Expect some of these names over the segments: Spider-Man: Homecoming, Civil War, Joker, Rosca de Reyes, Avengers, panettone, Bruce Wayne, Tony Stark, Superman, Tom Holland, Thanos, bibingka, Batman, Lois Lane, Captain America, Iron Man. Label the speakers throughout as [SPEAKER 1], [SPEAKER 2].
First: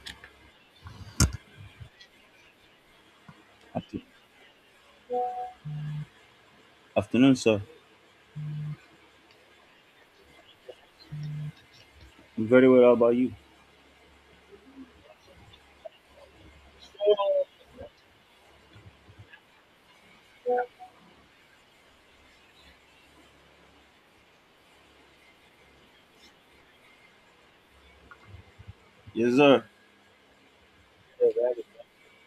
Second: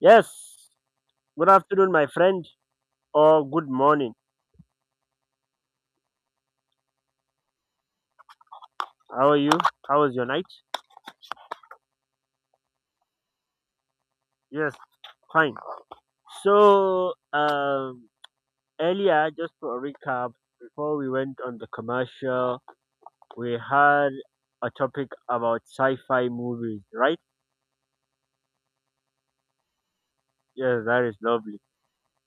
[SPEAKER 1] Yes. Good afternoon, my friend, or good
[SPEAKER 2] After-
[SPEAKER 1] morning.
[SPEAKER 2] Afternoon, sir.
[SPEAKER 1] How are you? How was your night?
[SPEAKER 2] I'm very well. How about you?
[SPEAKER 1] Yes, fine. So, earlier, just for a recap, before we went on the commercial, we had a topic about sci-fi movies, right?
[SPEAKER 2] Yes, sir.
[SPEAKER 1] Yes, that is lovely.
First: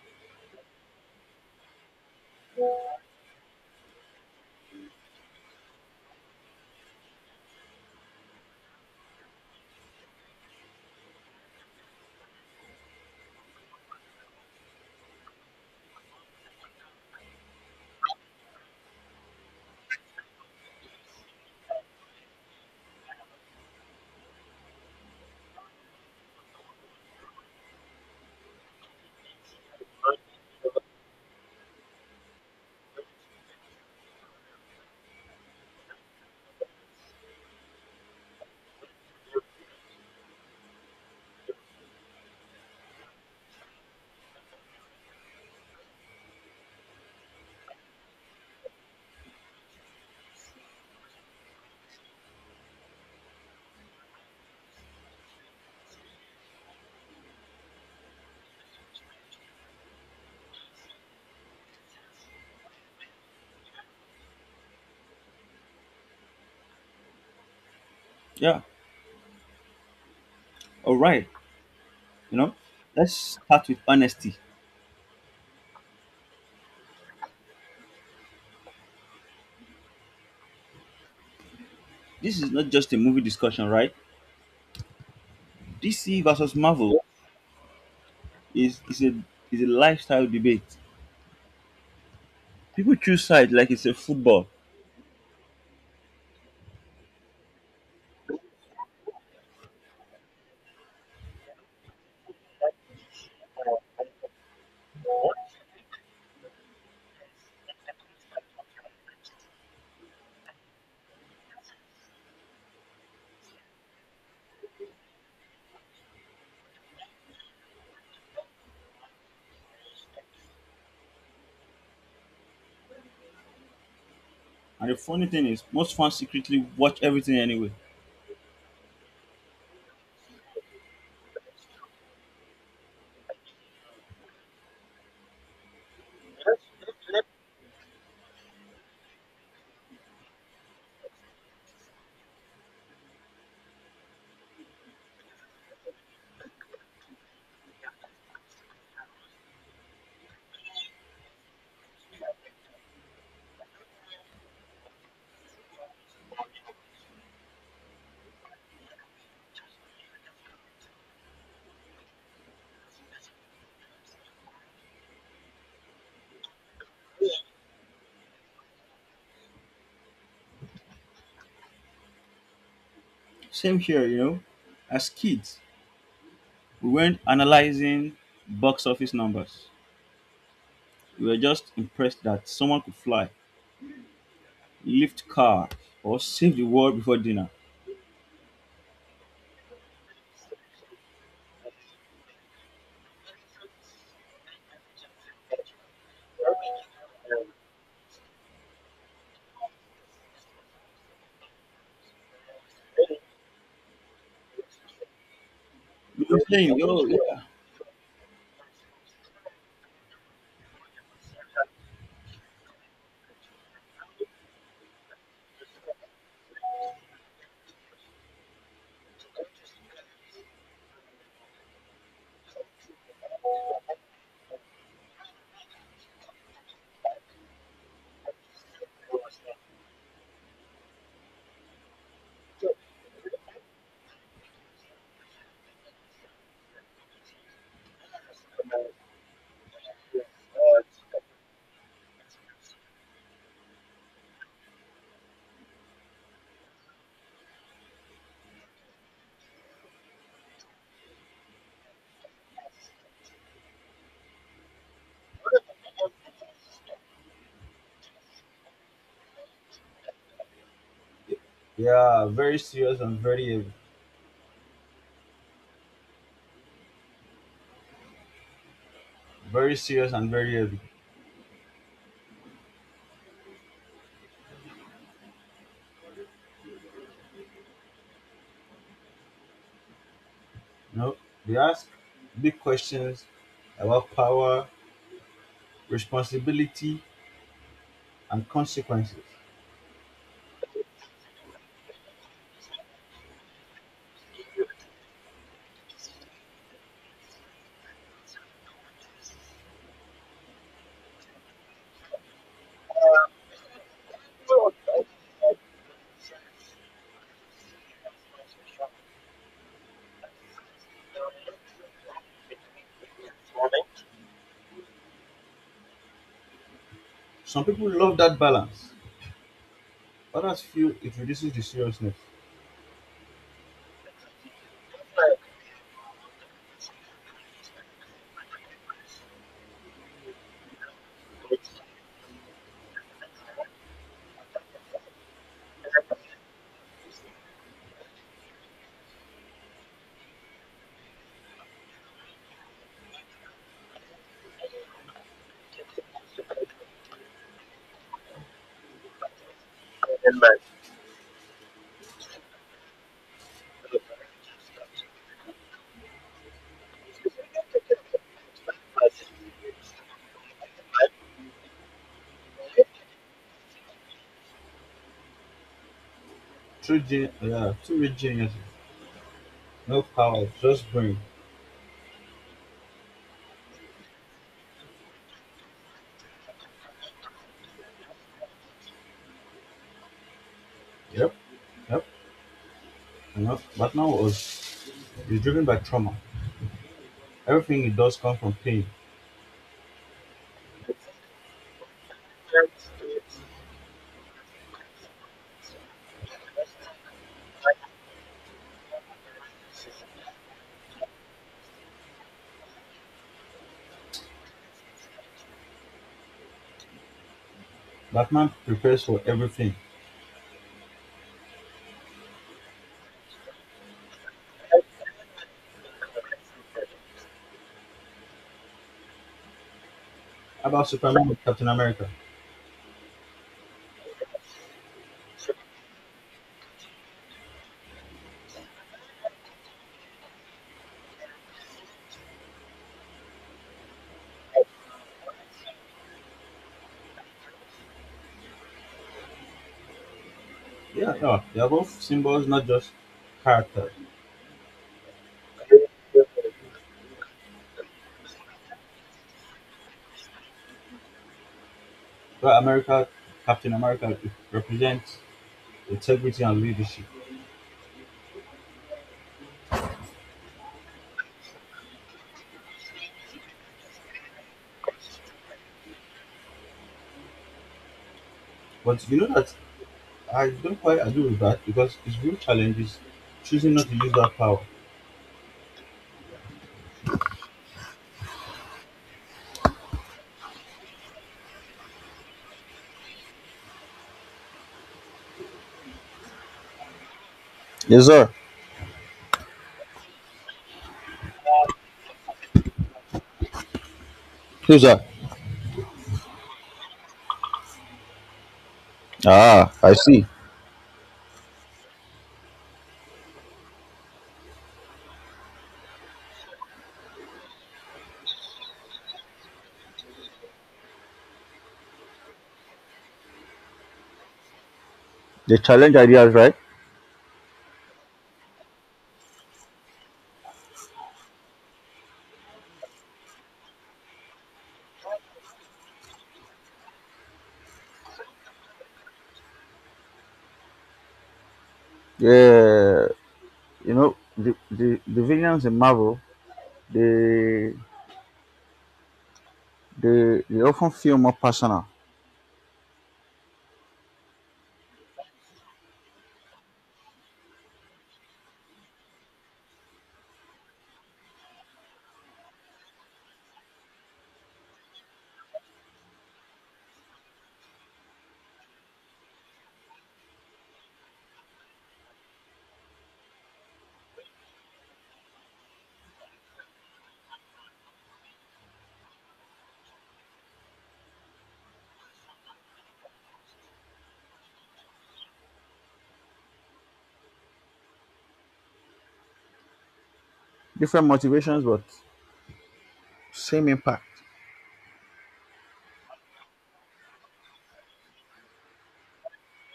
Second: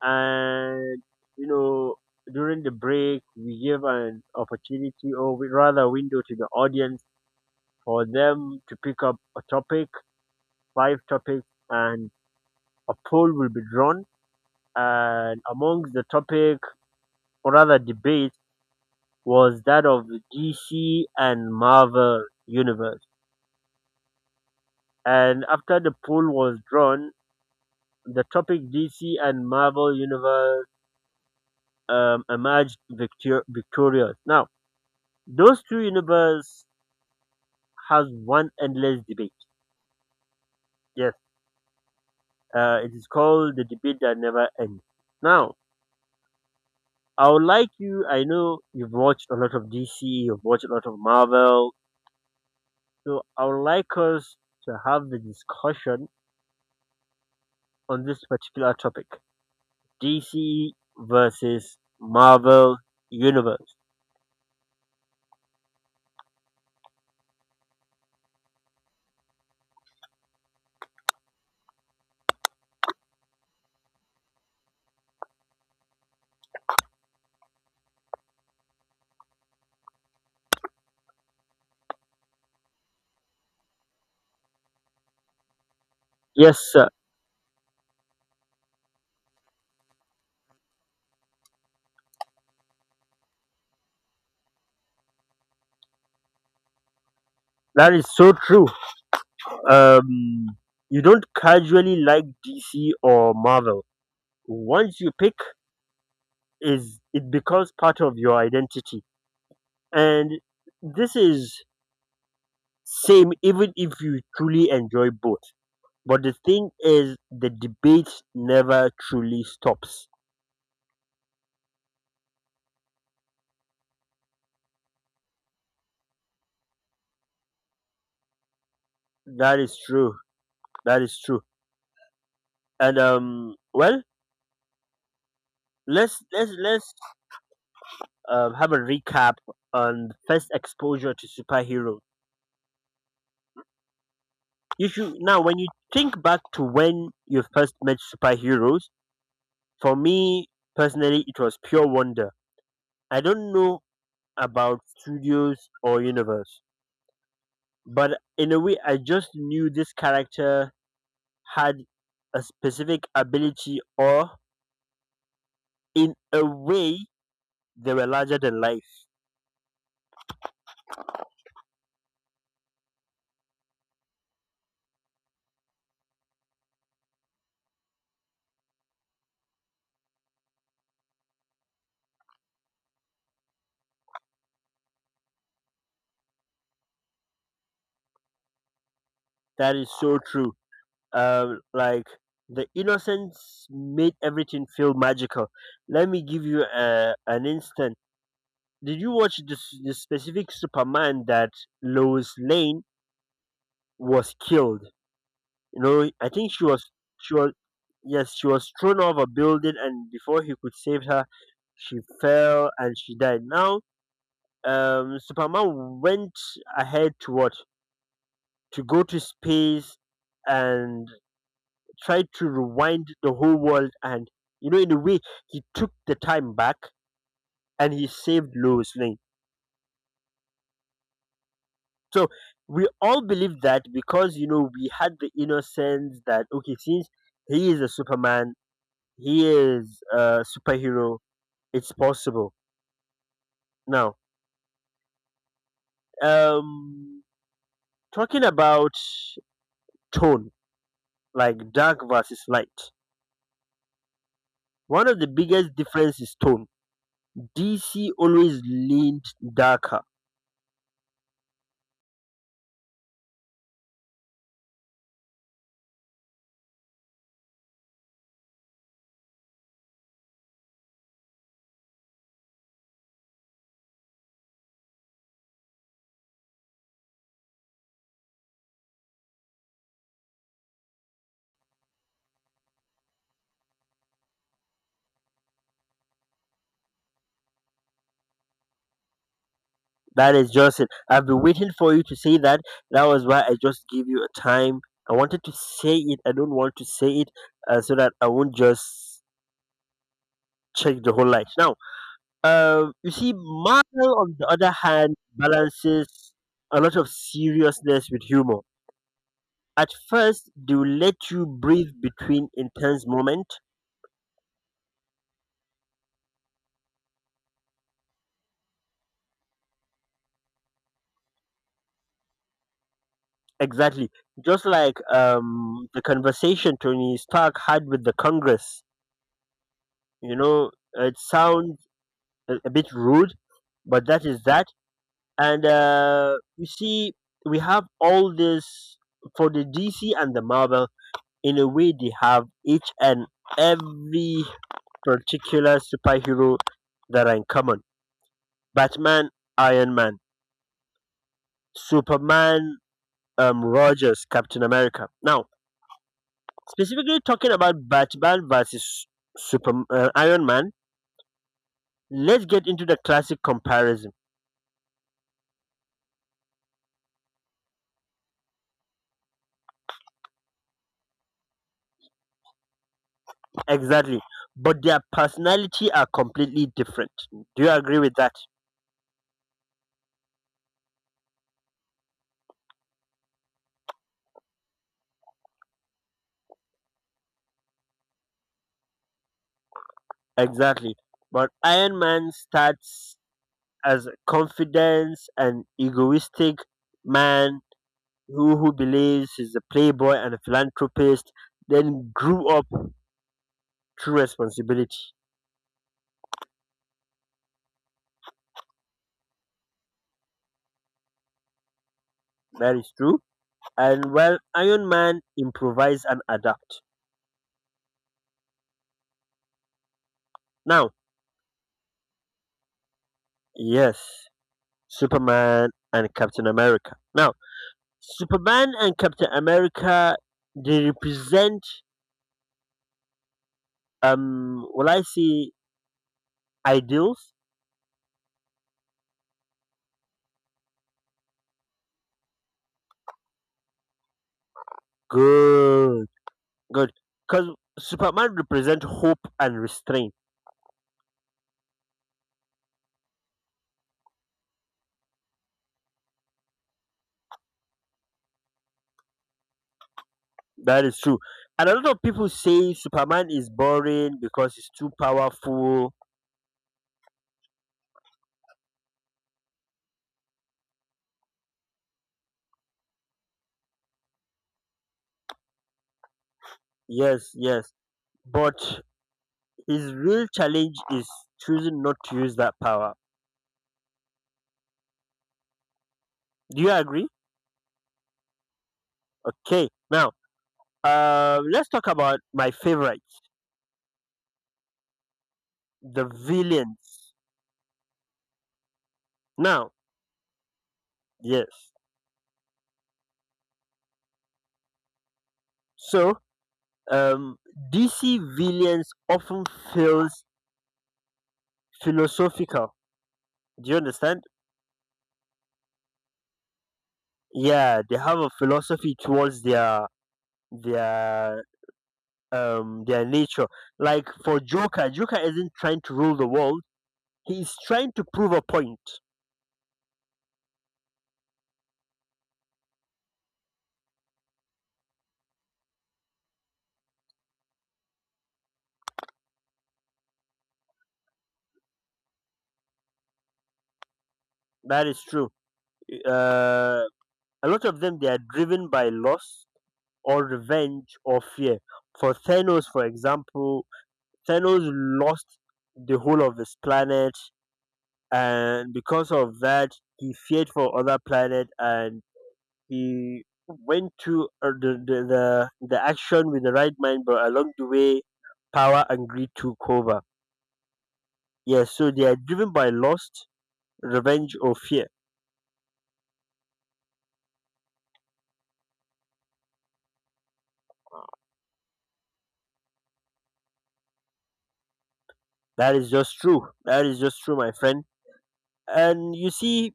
[SPEAKER 1] And you know, during the break, we give an opportunity, or we rather window to the audience for them to pick up a topic, five topics, and a poll will be drawn, and amongst the topic, or rather debate, was that of the DC and Marvel Universe. And after the poll was drawn, the topic DC and Marvel Universe emerged victorious. Now, those two universes has one endless debate. Yes, it is called the debate that never ends. Now, I would like you. I know you've watched a lot of DC, you've watched a lot of Marvel, so I would like us to have the discussion on this particular topic, DC versus Marvel Universe.
[SPEAKER 2] Yeah. All right. You know, let's start with honesty. This is not just a movie discussion, right? DC versus
[SPEAKER 1] Yes, sir.
[SPEAKER 2] Marvel is a is a lifestyle debate. People choose sides like it's a football.
[SPEAKER 1] That is so true. Um, you don't casually like DC or Marvel. Once you pick, is it becomes part of your identity, and this is same even if you truly enjoy both. But the thing is, the debate never truly stops.
[SPEAKER 2] And the funny thing is, most fans secretly watch everything anyway.
[SPEAKER 1] That is true. That is true. And well, let's have a recap on first exposure to superheroes. You should now when you think back to when you first met superheroes. For me personally, it was pure wonder. I don't know about studios or universe, but in a way, I just knew this character had a specific ability, or in a way, they were larger than life.
[SPEAKER 2] Same here, you know. As kids, we weren't analyzing box office numbers. We were just impressed that someone could fly, lift car, or save the world before dinner.
[SPEAKER 1] That is so true. Like, the innocence made everything feel magical. Let me give you an instant. Did you watch this, specific Superman that Lois Lane was killed? You know,
[SPEAKER 2] You
[SPEAKER 1] I
[SPEAKER 2] know
[SPEAKER 1] think she
[SPEAKER 2] playing.
[SPEAKER 1] was,
[SPEAKER 2] Yo, yeah.
[SPEAKER 1] she was. Yes, she was thrown off a building, and before he could save her, she fell and she died. Now, Superman went ahead to what? To go to space and tried to rewind the whole world, and you know, in a way, he took the time back and he saved Lois Lane. So we all believe that because you know, we had the innocence that okay, since he is a Superman, he is a superhero, it's possible. Now, um talking about tone, like dark versus light. One of the biggest differences is tone. DC always leaned darker.
[SPEAKER 2] Yeah, very serious and very heavy. Very serious and very heavy. You know, they ask big questions about power, responsibility, and consequences.
[SPEAKER 1] That is just it. I've been waiting for you to say that. That was why I just gave you a time. I wanted to say it. I don't want to say it so that I won't just check the whole life. Now, you see, Marvel, on the other hand, balances a lot of seriousness with humor. At first, they will let you breathe between intense moments.
[SPEAKER 2] Some people love that balance. Others feel it reduces the seriousness.
[SPEAKER 1] Exactly. Just like the conversation Tony Stark had with the Congress. You know, it sounds a bit rude, but that is that. And you see, we have all this for the DC and the Marvel. In a way, they have each and every particular superhero that are in common: Batman, Iron Man, Superman, Rogers, Captain America. Now, specifically talking about Batman versus Super Iron Man, let's get into the classic comparison.
[SPEAKER 2] Too rich genius. No power, just brain.
[SPEAKER 1] Exactly. But their personality are completely different. Do you agree with that?
[SPEAKER 2] Yep, yep. It's driven by trauma. Everything it does comes from pain.
[SPEAKER 1] Exactly. But Iron Man starts as a confidence and egoistic man who believes he's a playboy and a philanthropist, then grew up through responsibility.
[SPEAKER 2] Batman prepares for everything.
[SPEAKER 1] That is true. And well, Iron Man improvise and adapt.
[SPEAKER 2] How about
[SPEAKER 1] Now,
[SPEAKER 2] Superman and Captain America?
[SPEAKER 1] yes, Superman and Captain America. Now, Superman and Captain America, they represent, will I say, ideals?
[SPEAKER 2] Yeah, yeah, they are both symbols, not just characters.
[SPEAKER 1] Good. Good. Because Superman represents hope and restraint.
[SPEAKER 2] But America, Captain America represents integrity and leadership.
[SPEAKER 1] That is true. And a lot of people say Superman is boring because he's too powerful.
[SPEAKER 2] But you know that I don't quite agree with that because his real challenge is choosing not to use that power.
[SPEAKER 1] Yes, yes. But his real challenge is choosing not to use that power. Do you agree?
[SPEAKER 2] Yes, sir.
[SPEAKER 1] Okay. Now, let's talk about my favorite,
[SPEAKER 2] Yes, sir.
[SPEAKER 1] the villains.
[SPEAKER 2] Ah,
[SPEAKER 1] Now,
[SPEAKER 2] I see.
[SPEAKER 1] yes. So, um, DC villains often feels philosophical. Do you understand?
[SPEAKER 2] They challenge ideas, right?
[SPEAKER 1] Yeah, they have a philosophy towards their their nature. Like for Joker, isn't trying to rule the world. He is trying to prove a point.
[SPEAKER 2] Yeah, you know the villains in Marvel, they they often feel more personal,
[SPEAKER 1] That is true. Uh, a lot of them, they are driven by loss or revenge or fear. For Thanos, for example, Thanos lost the whole of his planet, and because of that he feared for other planet, and he went to the action with the right mind, but along the way power and greed took over. Yes, so they are driven by lust, revenge or fear.
[SPEAKER 2] different motivations, but same impact.
[SPEAKER 1] That is just true. That is just true, my friend. And you see,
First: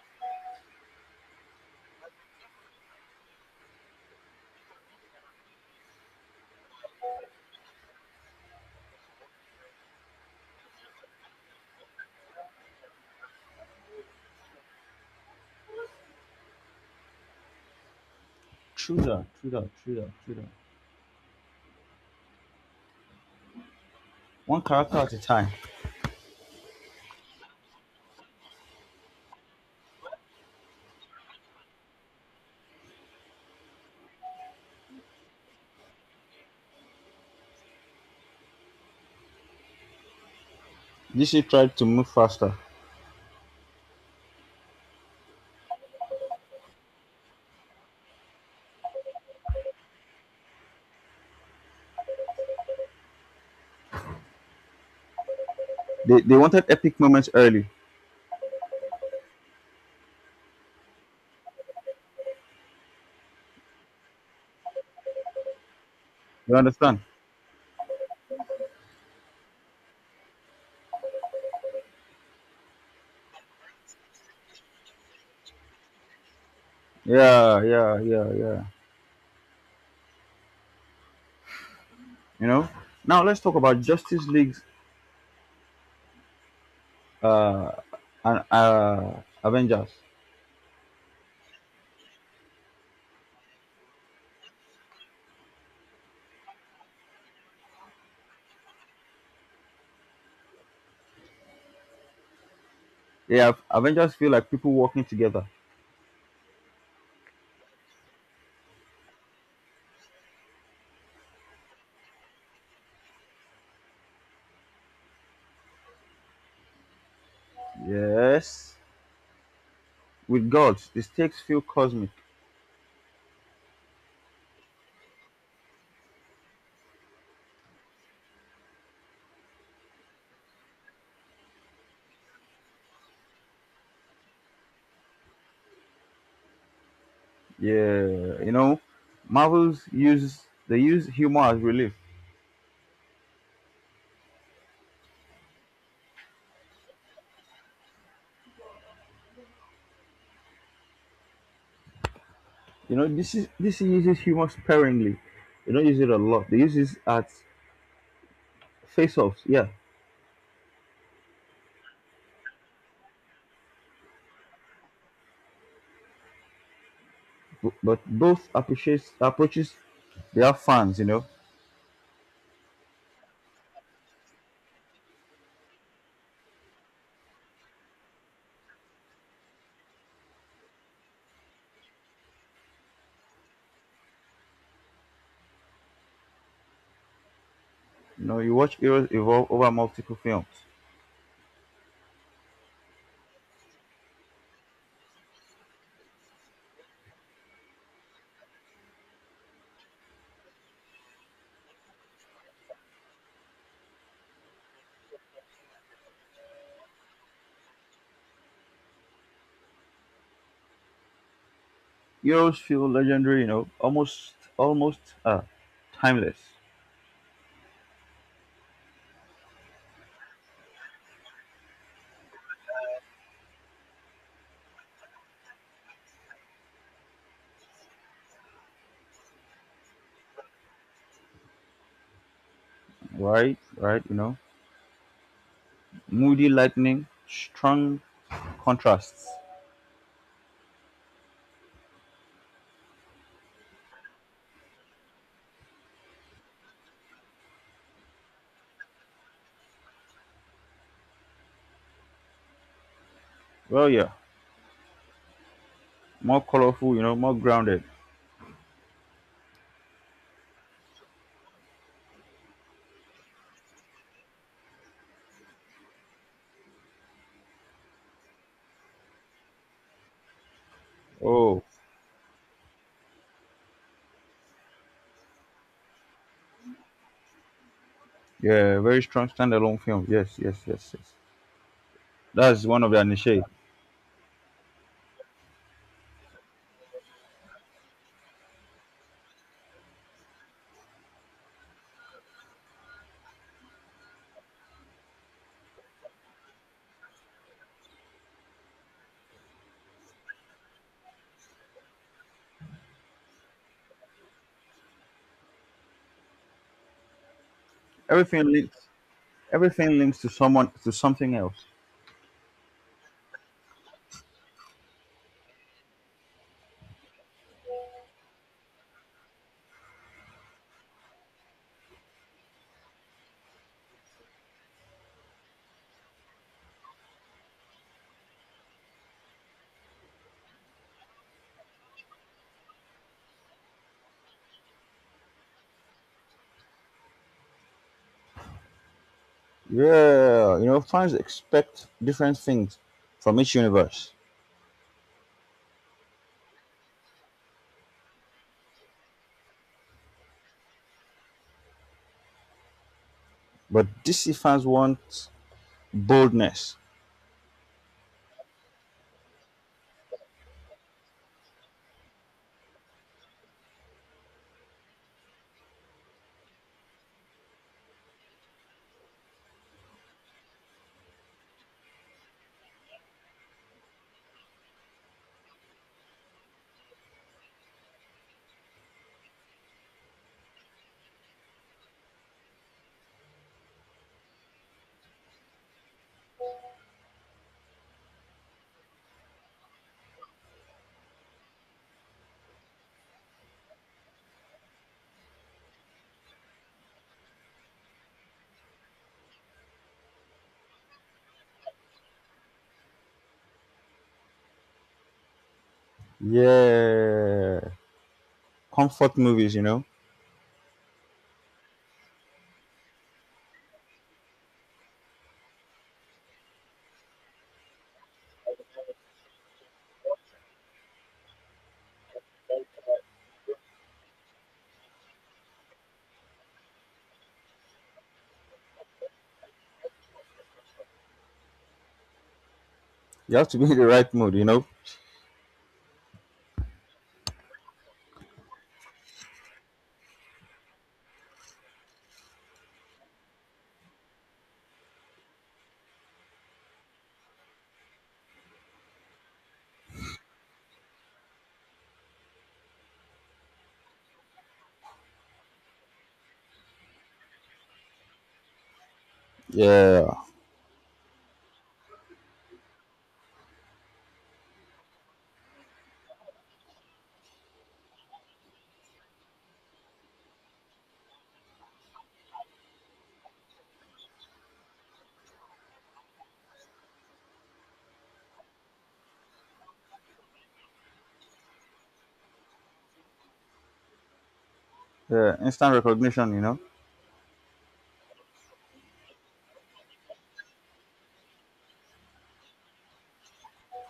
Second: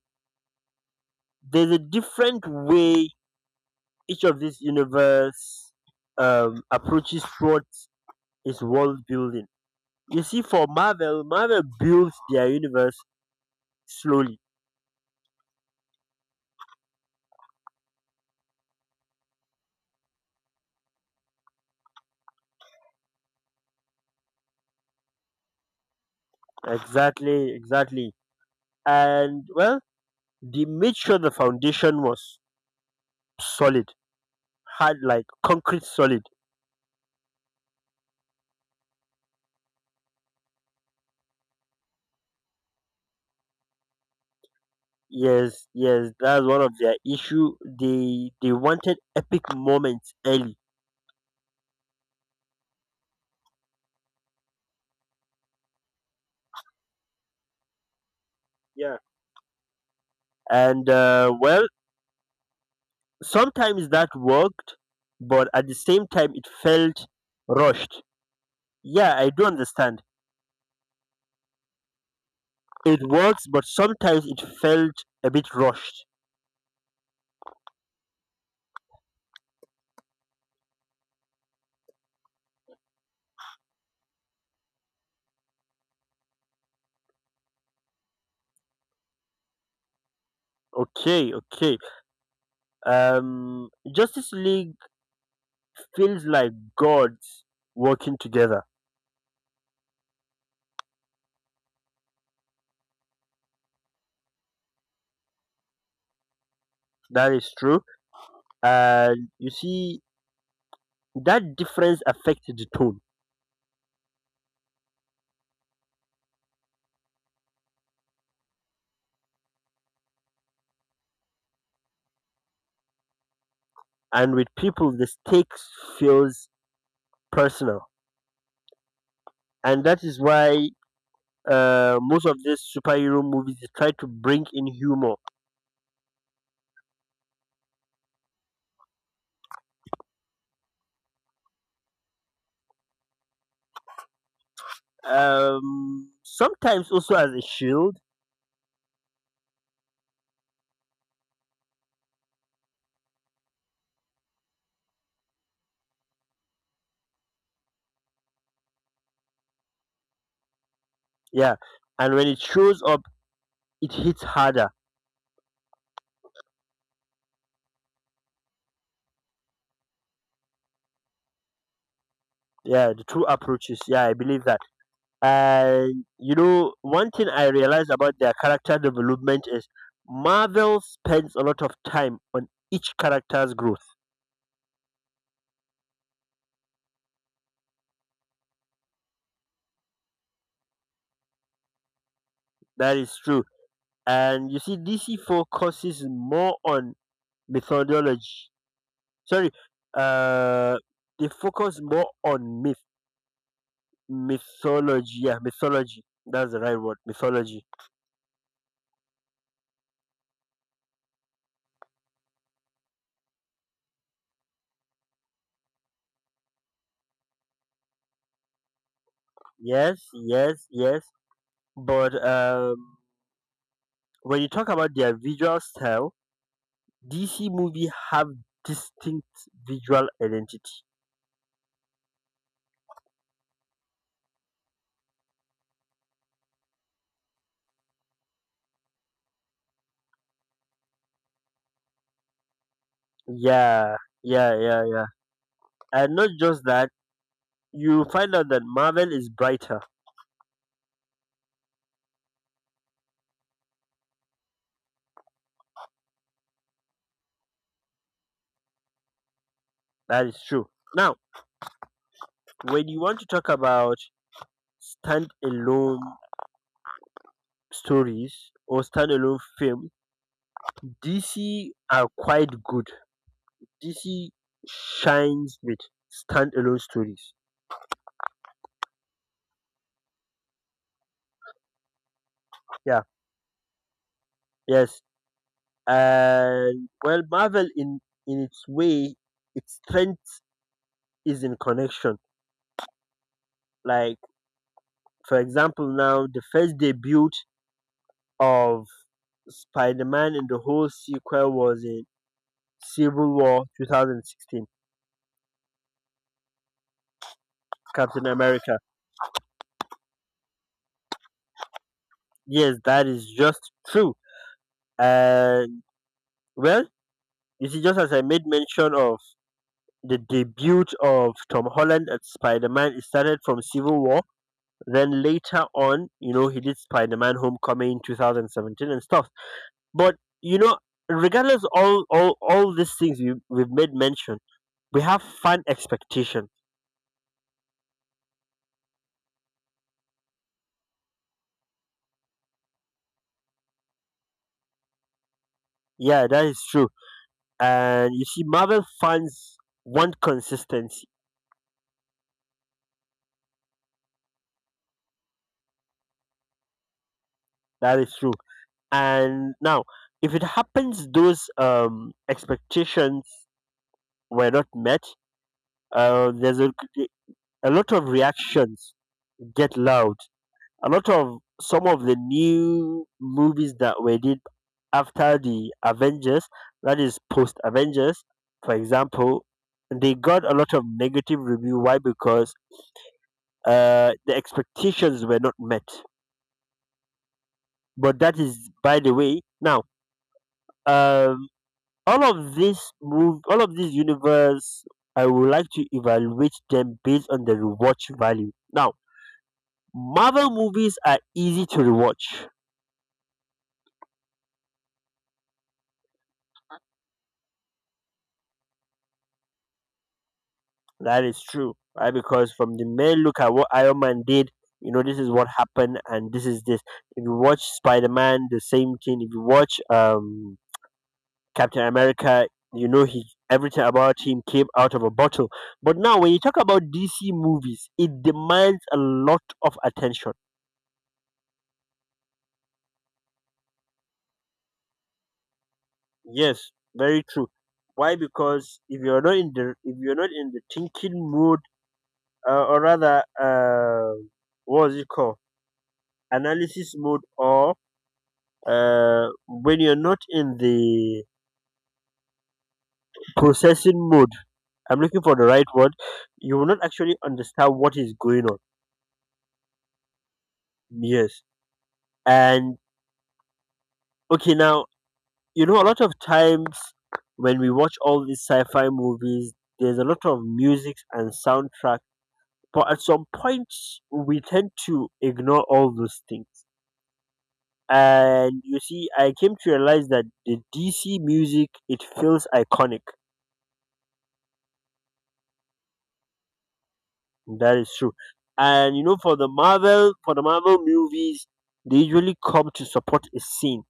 [SPEAKER 1] there's a different way each of these universe approaches towards its world building. You see, for Marvel, builds their universe slowly.
[SPEAKER 2] True that. One character at a time.
[SPEAKER 1] Exactly, exactly. And well, they made sure the foundation was solid, hard like concrete solid.
[SPEAKER 2] DC tried to move faster.
[SPEAKER 1] Yes, yes, that's one of their issue. They wanted epic moments early.
[SPEAKER 2] They wanted epic moments early.
[SPEAKER 1] Yeah. And well, sometimes that worked, but at the same time it
[SPEAKER 2] You understand?
[SPEAKER 1] felt rushed. Yeah, I do understand. It works, but sometimes it felt a bit rushed.
[SPEAKER 2] Yeah. You know? Now let's talk about Justice League's uh, and Avengers.
[SPEAKER 1] Okay, okay. um Justice League feels like gods working together.
[SPEAKER 2] Yeah, Avengers feel like people working together.
[SPEAKER 1] That is true. And you see, that difference affects the tone.
[SPEAKER 2] Yes. With gods, the stakes feel cosmic.
[SPEAKER 1] And with people, the stakes feels personal. And that is why most of these superhero movies, they try to bring in humor.
[SPEAKER 2] Yeah, you know, Marvels use humor as relief.
[SPEAKER 1] Sometimes also as a shield.
[SPEAKER 2] You know, this is this uses humor sparingly. They don't use it a lot. They use it at face-offs, yeah.
[SPEAKER 1] Yeah. And when it shows up, it hits harder.
[SPEAKER 2] But both approaches they have fans, you know.
[SPEAKER 1] Yeah, the two approaches. Yeah, I believe that. And you know, one thing I realized about their character development is Marvel spends a lot of time on each character's growth.
[SPEAKER 2] You know, you watch heroes evolve over multiple films.
[SPEAKER 1] That is true. And you see, DC focuses more on mythology. Sorry, uh, they focus more on mythology. Yeah, mythology. That's the right word. Mythology.
[SPEAKER 2] Heroes feel legendary, you know, almost timeless.
[SPEAKER 1] Yes, yes, yes. But when you talk about their visual style, DC movie have distinct visual identity.
[SPEAKER 2] Right, you know. Moody lightning, strong contrasts.
[SPEAKER 1] Yeah, yeah, yeah, yeah. And not just that, you find out that Marvel is brighter.
[SPEAKER 2] Well yeah. More colorful, you know, more grounded.
[SPEAKER 1] That is true. Now, when you want to talk about standalone stories or standalone film,
[SPEAKER 2] Oh,
[SPEAKER 1] DC are quite good. DC shines with standalone stories.
[SPEAKER 2] yeah, very strong standalone film. Yes. That's one of the
[SPEAKER 1] Yeah,
[SPEAKER 2] niche.
[SPEAKER 1] yes. And well, Marvel, in its way, its strength is in connection. Like, for example, now the first debut of Spider Man in the whole sequel was in Civil War 2016, Captain
[SPEAKER 2] Everything links.
[SPEAKER 1] America.
[SPEAKER 2] Everything links to someone to something else.
[SPEAKER 1] Yes, that is just true. And, well, you see, just as I made mention of the debut of Tom Holland as Spider Man, it started from Civil War. Then later on, you know, he did Spider-Man: Homecoming in 2017 and stuff. But you know, regardless, all these things we we've made mention, we have fan expectation.
[SPEAKER 2] Yeah, you know, fans expect different things from each universe,
[SPEAKER 1] Yeah, that is true. And you see, Marvel fans want consistency.
[SPEAKER 2] but DC fans want boldness.
[SPEAKER 1] That is true. And now, if it happens, those expectations were not met. There's a lot of reactions get loud. A lot of some of the new movies that were did after the Avengers, that is post Avengers, for example, they got a lot of negative review. Why? Because the expectations were not met. But that is, by the way, now um, all of these universe, I would like to evaluate them based on the rewatch value. Now, Marvel movies are easy to rewatch.
[SPEAKER 2] Yeah, comfort movies, you know.
[SPEAKER 1] That is true, right? Because from the mere look at what Iron Man did, you know, this is what happened, and this is this. If you watch Spider Man, the same thing. If you watch Captain America, you know, he everything about him came out of a bottle. But now, when you talk about DC movies, it demands a lot of attention.
[SPEAKER 2] You have to be in the right mood, you know.
[SPEAKER 1] Yes, very true. Why? Because if you're not in the thinking mood, or rather, what is it called? Analysis mode, or when you're not in the processing mode. I'm looking for the right word. You will not actually understand what is going on.
[SPEAKER 2] Yeah.
[SPEAKER 1] Yes. And okay, now, you know, a lot of times when we watch all these sci-fi movies, there's a lot of music and soundtrack, but at some point we tend to ignore all those things. And you see, I came to realize that the DC music, it feels iconic.
[SPEAKER 2] Yeah, instant recognition, you know.
[SPEAKER 1] That is true. And you know, for the Marvel movies, they usually come to support a scene.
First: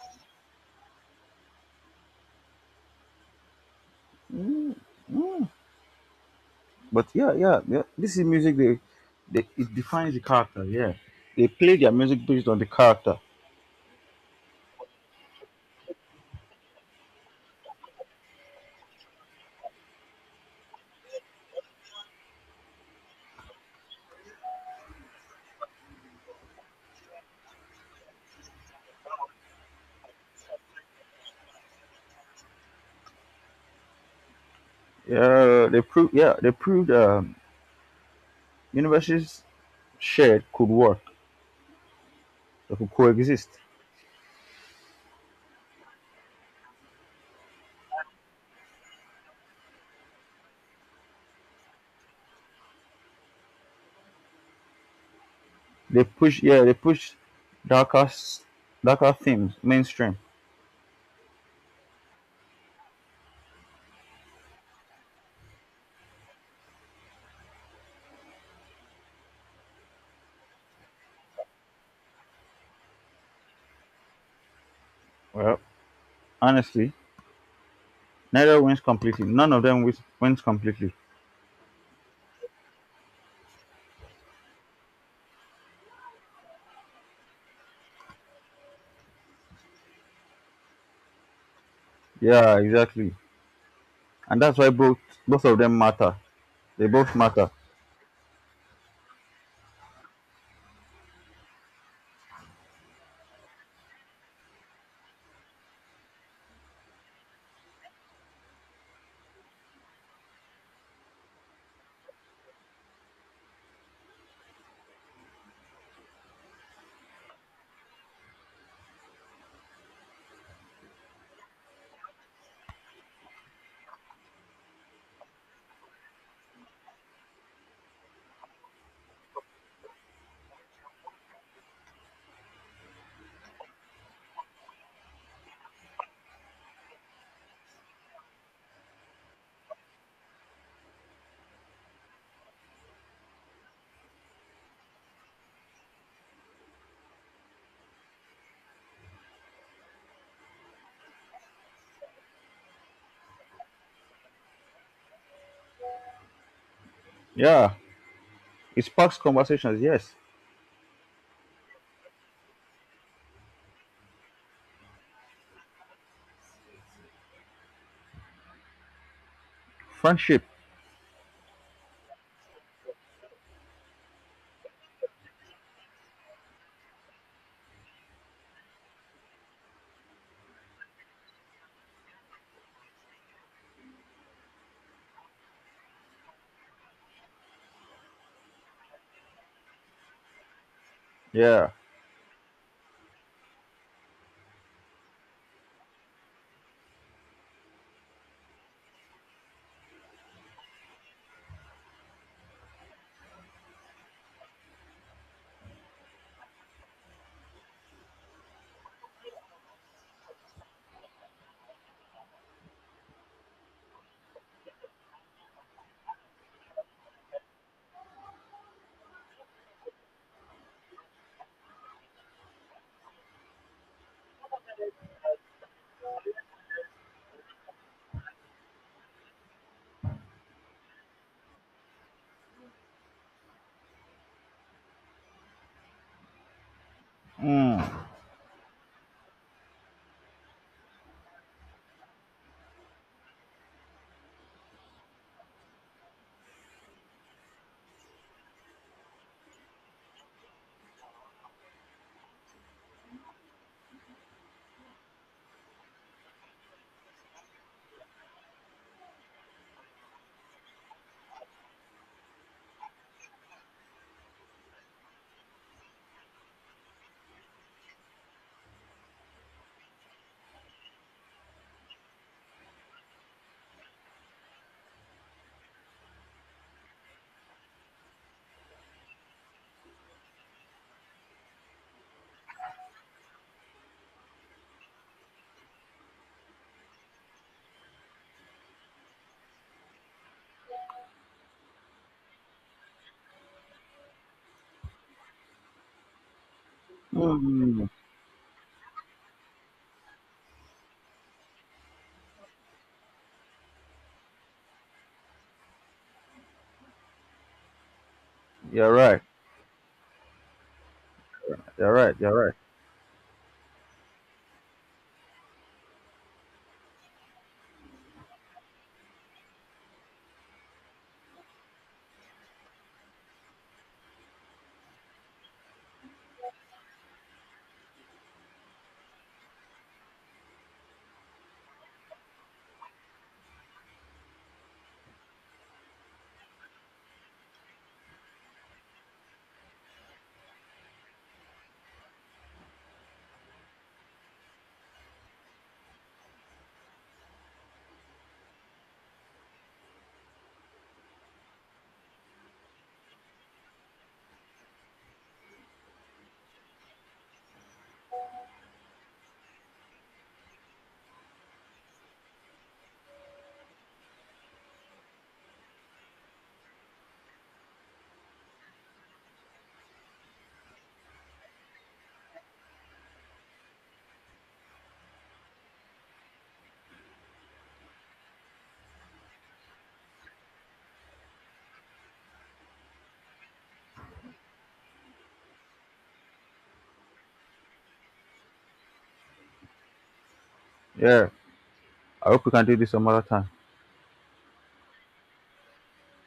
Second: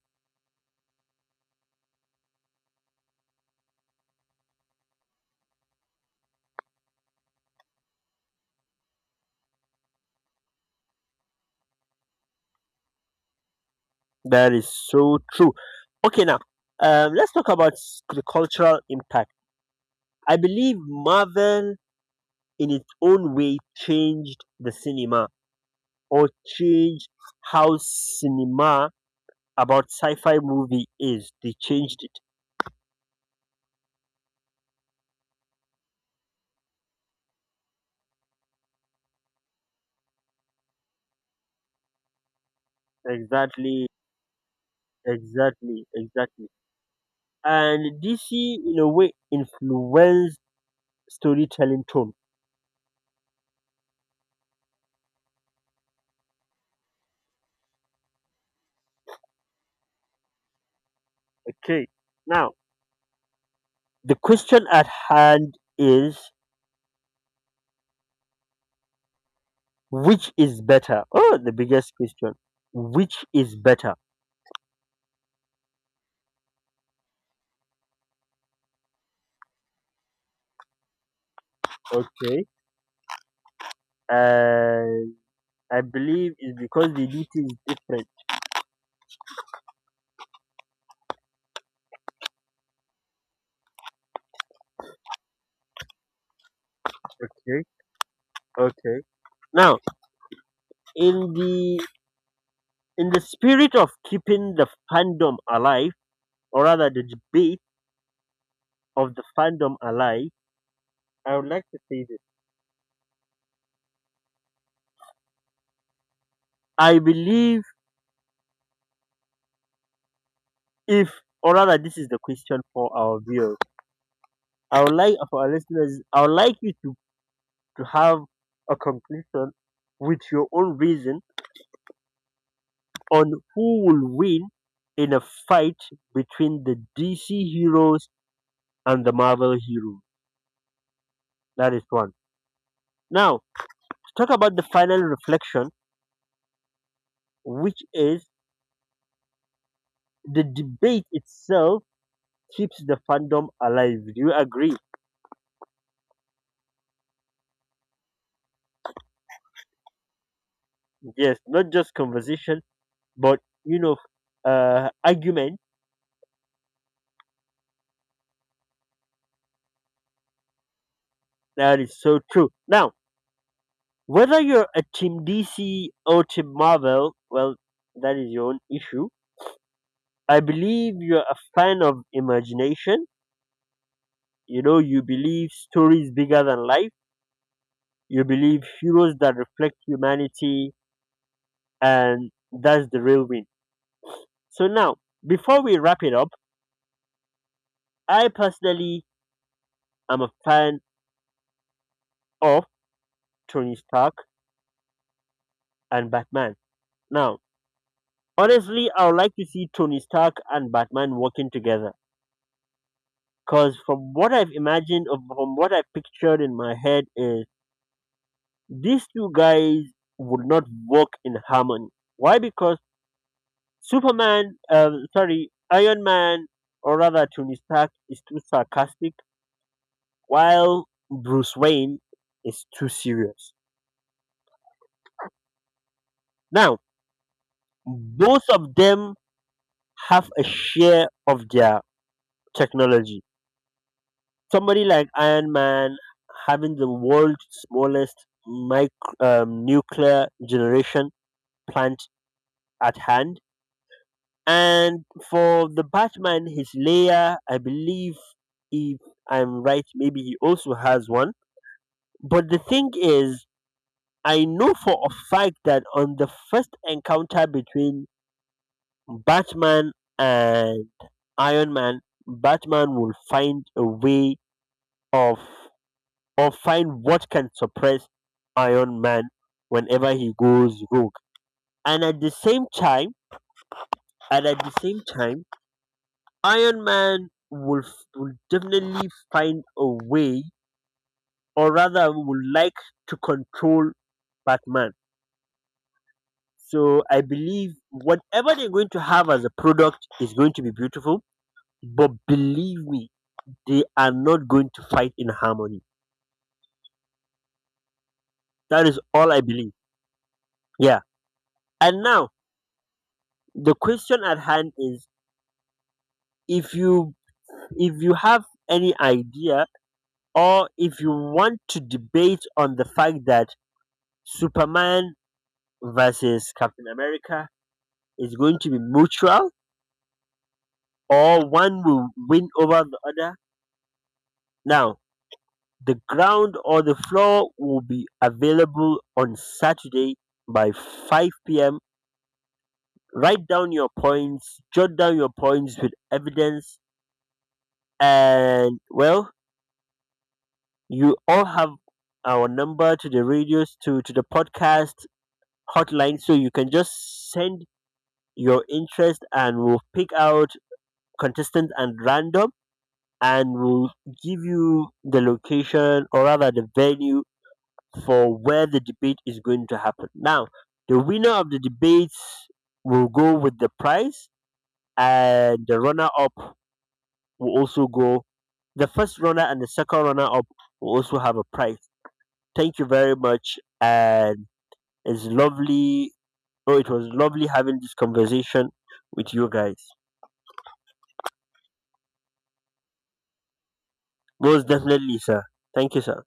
[SPEAKER 2] But yeah, yeah, yeah. This is music. They it defines the character. Yeah, they play their music based on the character.
[SPEAKER 1] That is so true. Okay, now, let's talk about the cultural impact. I believe Marvel, in its own way, changed the cinema, or changed how cinema about sci-fi movie is. They changed it.
[SPEAKER 2] Yeah, they proved universes shared could work, they could coexist.
[SPEAKER 1] Exactly, exactly, exactly. And DC, in a way, influenced storytelling tone.
[SPEAKER 2] They push darker, darker themes mainstream.
[SPEAKER 1] Okay. Now, the question at hand is, which is better? Oh, the biggest question. Which is better?
[SPEAKER 2] Well, honestly, neither wins completely. None of them wins completely.
[SPEAKER 1] Okay. And I believe it's because the duty is different.
[SPEAKER 2] Yeah, exactly, and that's why both of them matter. They both matter.
[SPEAKER 1] Okay. Okay. Now, in the in the spirit of keeping the fandom alive, or rather the debate of the fandom alive, I would like to say this. I believe if or rather this is the question for our viewers. I would like for our listeners I would like you to have a conclusion with your own reason on who will win in a fight between the DC heroes and the Marvel heroes. That is one. Now, to talk about the final reflection, which is the debate itself keeps the fandom alive. Do you agree?
[SPEAKER 2] Yeah, it sparks conversations. Yes,
[SPEAKER 1] Yes, not just conversation, but you know, argument.
[SPEAKER 2] friendship.
[SPEAKER 1] That is so true. Now, whether you're a Team DC or Team Marvel, well, that is your own issue. I believe you're a fan of imagination. You know, you believe stories bigger than life. You believe heroes that reflect humanity,
[SPEAKER 2] Yeah.
[SPEAKER 1] and that's the real win. So now, before we wrap it up, I personally am a fan of Tony Stark and Batman. Now, honestly, I would like to see Tony Stark and Batman working together. Because from what I've imagined, or from what I've pictured in my head, is these two guys would not work in harmony. Why? Because Iron Man, or rather Tony Stark, is too sarcastic, while Bruce Wayne is too serious. Now,
[SPEAKER 2] Mm.
[SPEAKER 1] both of them have a share of their technology. Somebody like Iron Man having the world's smallest micro, nuclear generation plant at hand. And for the Batman, his layer, I believe, if I'm right, maybe he also has one. But the thing is, I know for a fact that on the first encounter between Batman and Iron Man, Batman will find a way of, or find what can suppress Iron Man whenever he goes rogue. And at the same time, and at the same time, Iron Man will, will definitely find a way, or rather, would like to control Batman. So I believe
[SPEAKER 2] Mm.
[SPEAKER 1] whatever they're going to have as a product is going to be beautiful. But believe me, they are not going to fight in harmony. That
[SPEAKER 2] You're
[SPEAKER 1] is
[SPEAKER 2] right.
[SPEAKER 1] all I believe. Yeah.
[SPEAKER 2] You're
[SPEAKER 1] And
[SPEAKER 2] right.
[SPEAKER 1] now
[SPEAKER 2] You're right.
[SPEAKER 1] the question at hand is: if you if you have any idea, or if you want to debate on the fact that Superman versus Captain America is going to be mutual or one will win over the other. Now, the ground or the floor will be available on Saturday by 5 p.m. Write down your points, jot down your points with evidence, and well, you all have our number to the radios to the podcast hotline, so you can just send your interest and we'll pick out contestants and random, and will give you the location, or rather the venue, for where the debate is going to happen. Now, the winner of the debates will go with the prize, and the runner up will also go. The first runner and the second runner up will also have a prize. Thank you very much, and it's lovely. Oh, it was lovely having this conversation with you guys.
[SPEAKER 2] Yeah. I hope we can do this some other time.
[SPEAKER 1] Most definitely, sir. Thank you, sir.